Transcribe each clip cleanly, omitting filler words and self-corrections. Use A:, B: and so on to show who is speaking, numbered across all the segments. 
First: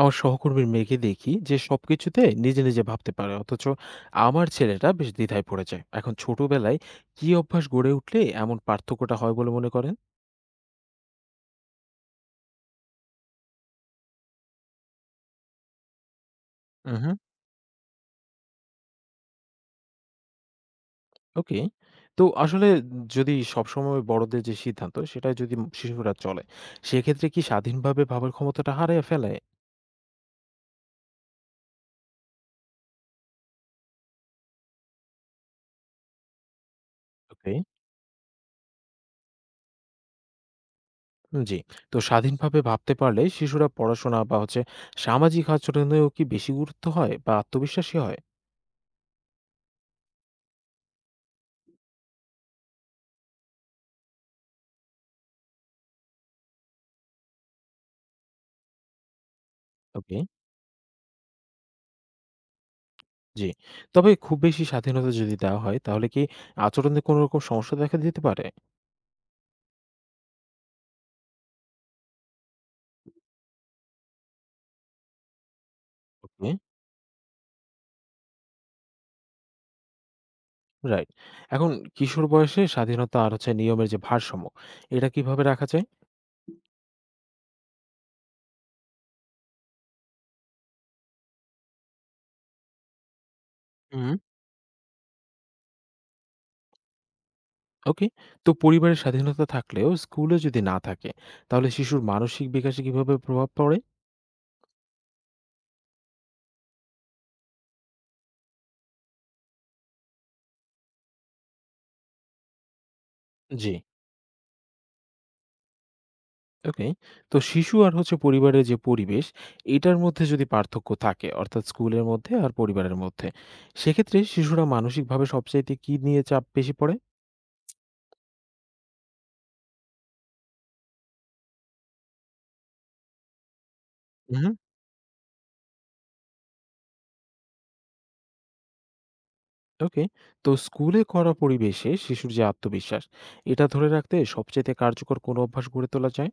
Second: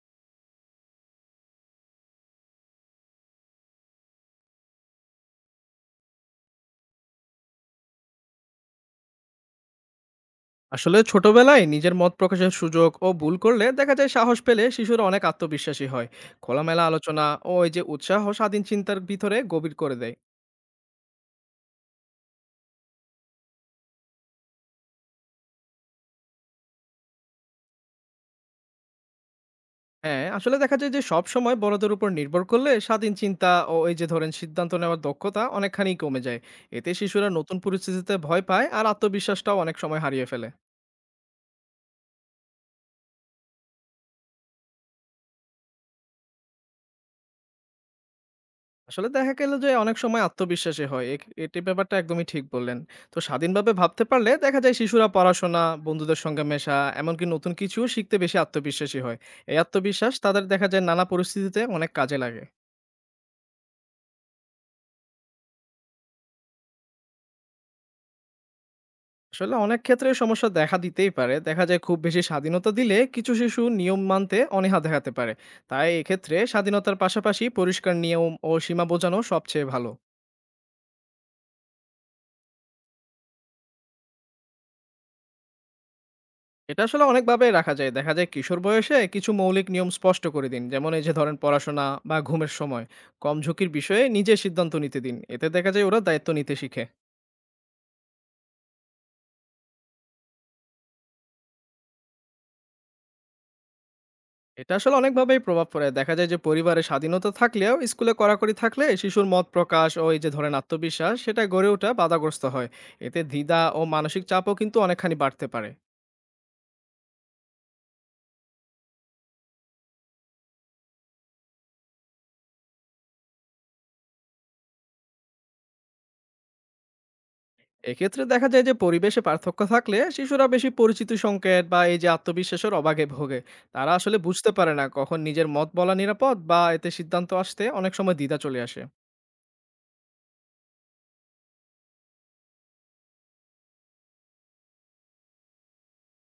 A: আমার সহকর্মীর মেয়েকে দেখি যে সবকিছুতে নিজে নিজে ভাবতে পারে, অথচ আমার ছেলেটা বেশ দ্বিধায় পড়ে যায়। এখন ছোটবেলায় কি অভ্যাস গড়ে উঠলে এমন পার্থক্যটা হয় বলে মনে করেন?
B: আসলে ছোটবেলায় নিজের মত প্রকাশের সুযোগ ও ভুল করলে দেখা যায় সাহস পেলে শিশুরা অনেক আত্মবিশ্বাসী হয়। খোলামেলা
A: হুম।
B: আলোচনা ও এই যে উৎসাহ স্বাধীন চিন্তার ভিতরে গভীর করে দেয়।
A: ওকে। তো আসলে যদি সবসময় বড়দের যে সিদ্ধান্ত সেটা যদি শিশুরা চলে, সেক্ষেত্রে কি স্বাধীনভাবে ভাবার ক্ষমতাটা হারিয়ে ফেলে?
B: হ্যাঁ, আসলে দেখা যায় যে সব সময় বড়দের উপর নির্ভর করলে স্বাধীন চিন্তা ও এই যে ধরেন সিদ্ধান্ত নেওয়ার দক্ষতা অনেকখানি কমে যায়। এতে শিশুরা
A: ওকে।
B: নতুন পরিস্থিতিতে ভয় পায় আর আত্মবিশ্বাসটাও অনেক সময় হারিয়ে ফেলে।
A: জি। তো স্বাধীনভাবে ভাবতে পারলে শিশুরা পড়াশোনা বা হচ্ছে সামাজিক আচরণেও কি বেশি গুরুত্ব হয় বা আত্মবিশ্বাসী হয়?
B: আসলে দেখা গেল যে অনেক সময় আত্মবিশ্বাসী হয়। এটি ব্যাপারটা একদমই ঠিক বললেন। তো স্বাধীনভাবে ভাবতে পারলে দেখা যায় শিশুরা পড়াশোনা, বন্ধুদের সঙ্গে মেশা, এমনকি নতুন কিছুও শিখতে বেশি আত্মবিশ্বাসী হয়। এই আত্মবিশ্বাস
A: ওকে।
B: তাদের দেখা যায় নানা পরিস্থিতিতে অনেক কাজে লাগে।
A: জি। তবে খুব বেশি স্বাধীনতা যদি দেওয়া হয়, তাহলে কি আচরণে কোনো রকম সমস্যা দেখা দিতে পারে?
B: আসলে অনেক ক্ষেত্রে সমস্যা দেখা দিতেই পারে। দেখা যায় খুব বেশি স্বাধীনতা দিলে কিছু শিশু নিয়ম মানতে অনীহা দেখাতে পারে। তাই এক্ষেত্রে
A: ওকে।
B: স্বাধীনতার পাশাপাশি পরিষ্কার নিয়ম ও সীমা বোঝানো সবচেয়ে ভালো।
A: রাইট। এখন কিশোর বয়সে স্বাধীনতা আর হচ্ছে নিয়মের যে ভারসাম্য, এটা কিভাবে রাখা যায়?
B: এটা আসলে অনেকভাবে রাখা যায়। দেখা যায় কিশোর বয়সে কিছু মৌলিক নিয়ম স্পষ্ট করে দিন। যেমন এই যে ধরেন পড়াশোনা বা ঘুমের সময় কম ঝুঁকির বিষয়ে
A: হুম।
B: নিজে সিদ্ধান্ত নিতে দিন। এতে দেখা যায় ওরা দায়িত্ব নিতে শিখে।
A: ওকে। তো পরিবারের স্বাধীনতা থাকলেও স্কুলে যদি না থাকে, তাহলে শিশুর মানসিক বিকাশে কিভাবে প্রভাব পড়ে?
B: এটা আসলে অনেকভাবেই প্রভাব পড়ে। দেখা যায় যে পরিবারে স্বাধীনতা থাকলেও স্কুলে কড়াকড়ি থাকলে শিশুর মত প্রকাশ ও এই যে ধরেন আত্মবিশ্বাস সেটা গড়ে ওঠা বাধাগ্রস্ত হয়। এতে দ্বিধা
A: জি,
B: ও মানসিক চাপও কিন্তু অনেকখানি বাড়তে পারে।
A: ওকে। তো শিশু আর হচ্ছে পরিবারের যে পরিবেশ, এটার মধ্যে যদি পার্থক্য থাকে, অর্থাৎ স্কুলের মধ্যে আর পরিবারের মধ্যে, সেক্ষেত্রে শিশুরা মানসিকভাবে সবচাইতে কি নিয়ে চাপ বেশি পড়ে?
B: এক্ষেত্রে দেখা যায় যে পরিবেশে পার্থক্য থাকলে শিশুরা বেশি পরিচিতি সংকেত বা এই যে আত্মবিশ্বাসের অভাগে ভোগে। তারা আসলে বুঝতে পারে না কখন নিজের মত বলা নিরাপদ, বা এতে সিদ্ধান্ত আসতে অনেক সময় দ্বিধা চলে আসে।
A: ওকে। তো স্কুলে করা পরিবেশে শিশুর যে আত্মবিশ্বাস, এটা ধরে রাখতে সবচেয়ে কার্যকর কোন অভ্যাস গড়ে তোলা যায়?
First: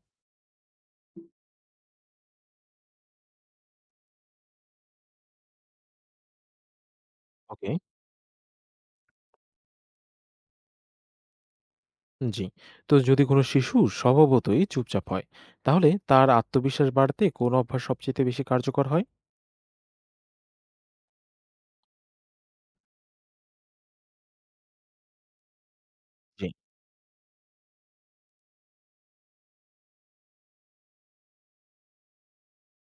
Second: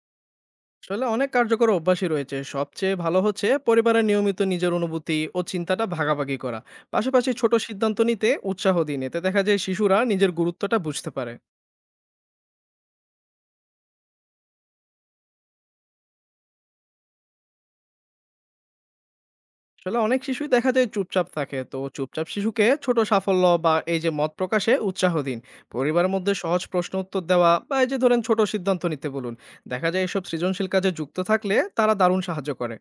B: আসলে অনেক কার্যকর অভ্যাসই রয়েছে। সবচেয়ে ভালো হচ্ছে পরিবারের নিয়মিত নিজের অনুভূতি ও চিন্তাটা ভাগাভাগি করা। পাশাপাশি ছোট
A: ওকে।
B: সিদ্ধান্ত নিতে উৎসাহ দিন, এতে দেখা যায় শিশুরা নিজের গুরুত্বটা বুঝতে পারে।
A: জি। তো যদি কোনো শিশু স্বভাবতই চুপচাপ হয়, তাহলে তার আত্মবিশ্বাস বাড়তে কোন অভ্যাস সবচেয়ে বেশি কার্যকর হয়?
B: আসলে অনেক শিশুই দেখা যায় চুপচাপ থাকে। তো চুপচাপ শিশুকে ছোট সাফল্য বা এই যে মত প্রকাশে উৎসাহ দিন। পরিবারের মধ্যে
A: জি।
B: সহজ প্রশ্ন উত্তর দেওয়া বা এই যে ধরেন ছোট সিদ্ধান্ত নিতে বলুন। দেখা যায় এসব সৃজনশীল কাজে যুক্ত থাকলে তারা দারুণ সাহায্য করে।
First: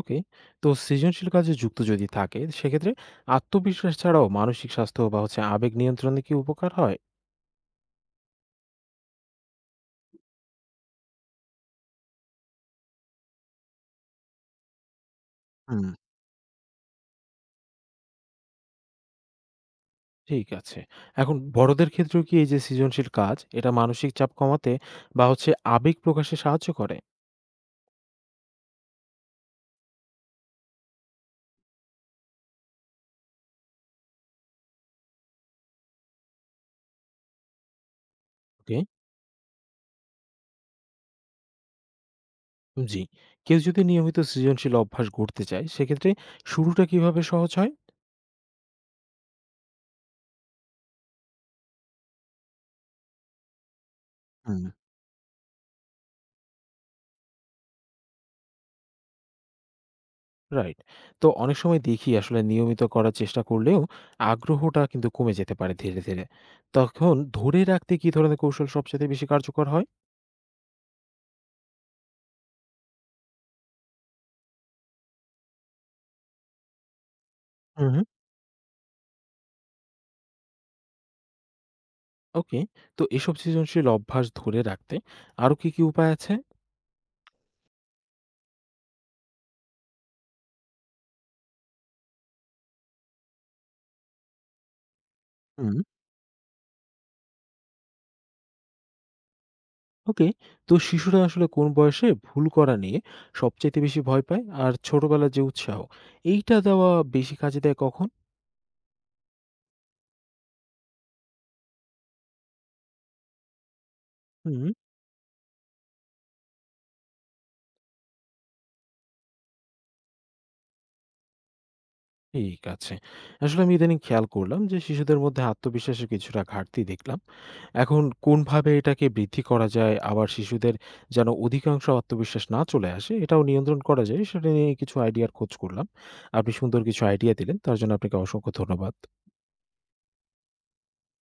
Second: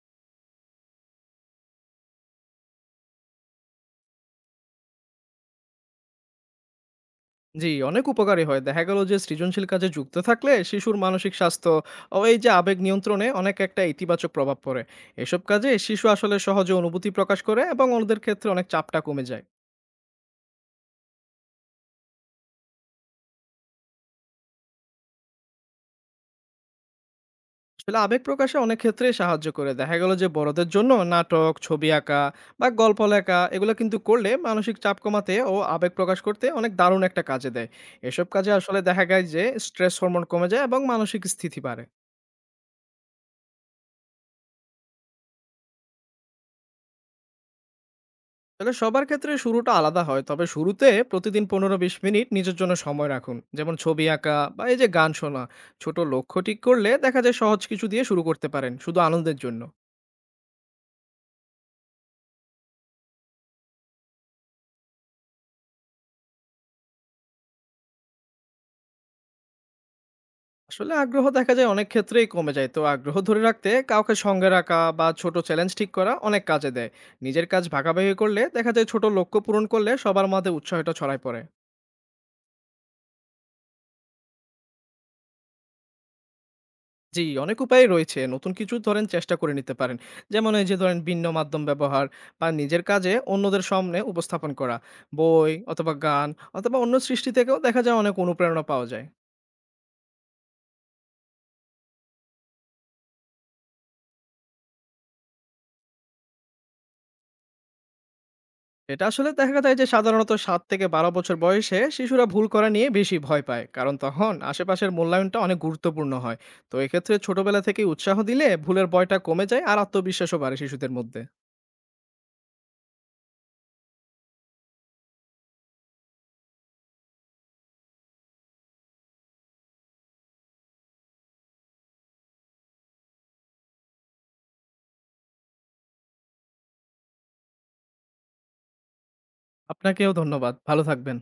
A: ওকে। তো সৃজনশীল কাজে যুক্ত যদি থাকে, সেক্ষেত্রে আত্মবিশ্বাস ছাড়াও মানসিক স্বাস্থ্য বা হচ্ছে আবেগ নিয়ন্ত্রণে কি উপকার হয়?
B: জি, অনেক উপকারী হয়। দেখা গেল যে সৃজনশীল কাজে যুক্ত থাকলে শিশুর মানসিক স্বাস্থ্য ও এই যে আবেগ নিয়ন্ত্রণে অনেক একটা ইতিবাচক প্রভাব পড়ে। এসব কাজে
A: হুম।
B: শিশু আসলে সহজে অনুভূতি প্রকাশ করে এবং ওদের ক্ষেত্রে অনেক চাপটা কমে যায়।
A: ঠিক আছে। এখন বড়দের ক্ষেত্রেও কি এই যে সৃজনশীল কাজ, এটা মানসিক চাপ কমাতে বা হচ্ছে আবেগ প্রকাশে সাহায্য করে?
B: আসলে আবেগ প্রকাশে অনেক ক্ষেত্রেই সাহায্য করে। দেখা গেল যে বড়দের জন্য নাটক, ছবি আঁকা বা গল্প লেখা এগুলো কিন্তু করলে মানসিক চাপ কমাতে ও আবেগ প্রকাশ করতে অনেক দারুণ একটা কাজে দেয়। এসব কাজে আসলে
A: ওকে।
B: দেখা যায় যে স্ট্রেস হরমোন কমে যায় এবং মানসিক স্থিতি বাড়ে।
A: জি। কেউ যদি নিয়মিত সৃজনশীল অভ্যাস গড়তে চায়, সেক্ষেত্রে শুরুটা কিভাবে সহজ হয়?
B: তাহলে সবার ক্ষেত্রে শুরুটা আলাদা হয়। তবে শুরুতে প্রতিদিন ১৫-২০ মিনিট নিজের জন্য সময় রাখুন, যেমন ছবি আঁকা বা
A: হুম।
B: এই যে গান শোনা। ছোট লক্ষ্য ঠিক করলে দেখা যায় সহজ কিছু দিয়ে শুরু করতে পারেন শুধু আনন্দের জন্য।
A: রাইট। তো অনেক সময় দেখি আসলে নিয়মিত করার চেষ্টা করলেও আগ্রহটা কিন্তু কমে যেতে পারে ধীরে, ধীরে। তখন ধরে রাখতে কি ধরনের কৌশল সবচাইতে বেশি কার্যকর হয়?
B: আসলে আগ্রহ দেখা যায় অনেক ক্ষেত্রেই কমে যায়। তো আগ্রহ ধরে রাখতে কাউকে সঙ্গে রাখা বা ছোট চ্যালেঞ্জ ঠিক করা অনেক কাজে দেয়। নিজের কাজ
A: হুম, হুম।
B: ভাগাভাগি করলে দেখা যায় ছোট লক্ষ্য পূরণ করলে সবার মধ্যে উৎসাহটা ছড়ায় পড়ে।
A: ওকে। তো এসব সৃজনশীল অভ্যাস ধরে রাখতে আরো কি, কি উপায় আছে?
B: জি, অনেক উপায় রয়েছে। নতুন কিছু ধরেন চেষ্টা করে নিতে পারেন, যেমন এই যে ধরেন ভিন্ন মাধ্যম ব্যবহার, বা নিজের কাজে অন্যদের সামনে উপস্থাপন করা। বই
A: হুম।
B: অথবা গান অথবা অন্য সৃষ্টি থেকেও দেখা যায় অনেক অনুপ্রেরণা পাওয়া যায়।
A: ওকে। তো শিশুরা আসলে কোন বয়সে ভুল করা নিয়ে সবচাইতে বেশি ভয় পায়? আর ছোটবেলার যে উৎসাহ, এইটা দেওয়া বেশি কাজে দেয় কখন?
B: এটা আসলে দেখা যায় যে সাধারণত ৭ থেকে ১২ বছর বয়সে শিশুরা ভুল করা নিয়ে বেশি ভয় পায়। কারণ তখন
A: হুম।
B: আশেপাশের মূল্যায়নটা অনেক গুরুত্বপূর্ণ হয়। তো এক্ষেত্রে ছোটবেলা থেকেই উৎসাহ দিলে ভুলের ভয়টা কমে যায় আর আত্মবিশ্বাসও বাড়ে শিশুদের মধ্যে।
A: ঠিক আছে। আসলে আমি ইদানিং খেয়াল করলাম যে শিশুদের মধ্যে আত্মবিশ্বাসের কিছুটা ঘাটতি দেখলাম। এখন কোনভাবে এটাকে বৃদ্ধি করা যায়, আবার শিশুদের যেন অধিকাংশ আত্মবিশ্বাস না চলে আসে এটাও নিয়ন্ত্রণ করা যায় সেটা নিয়ে কিছু আইডিয়ার খোঁজ করলাম। আপনি সুন্দর কিছু আইডিয়া দিলেন, তার জন্য আপনাকে অসংখ্য ধন্যবাদ।
B: আপনাকেও ধন্যবাদ। ভালো থাকবেন।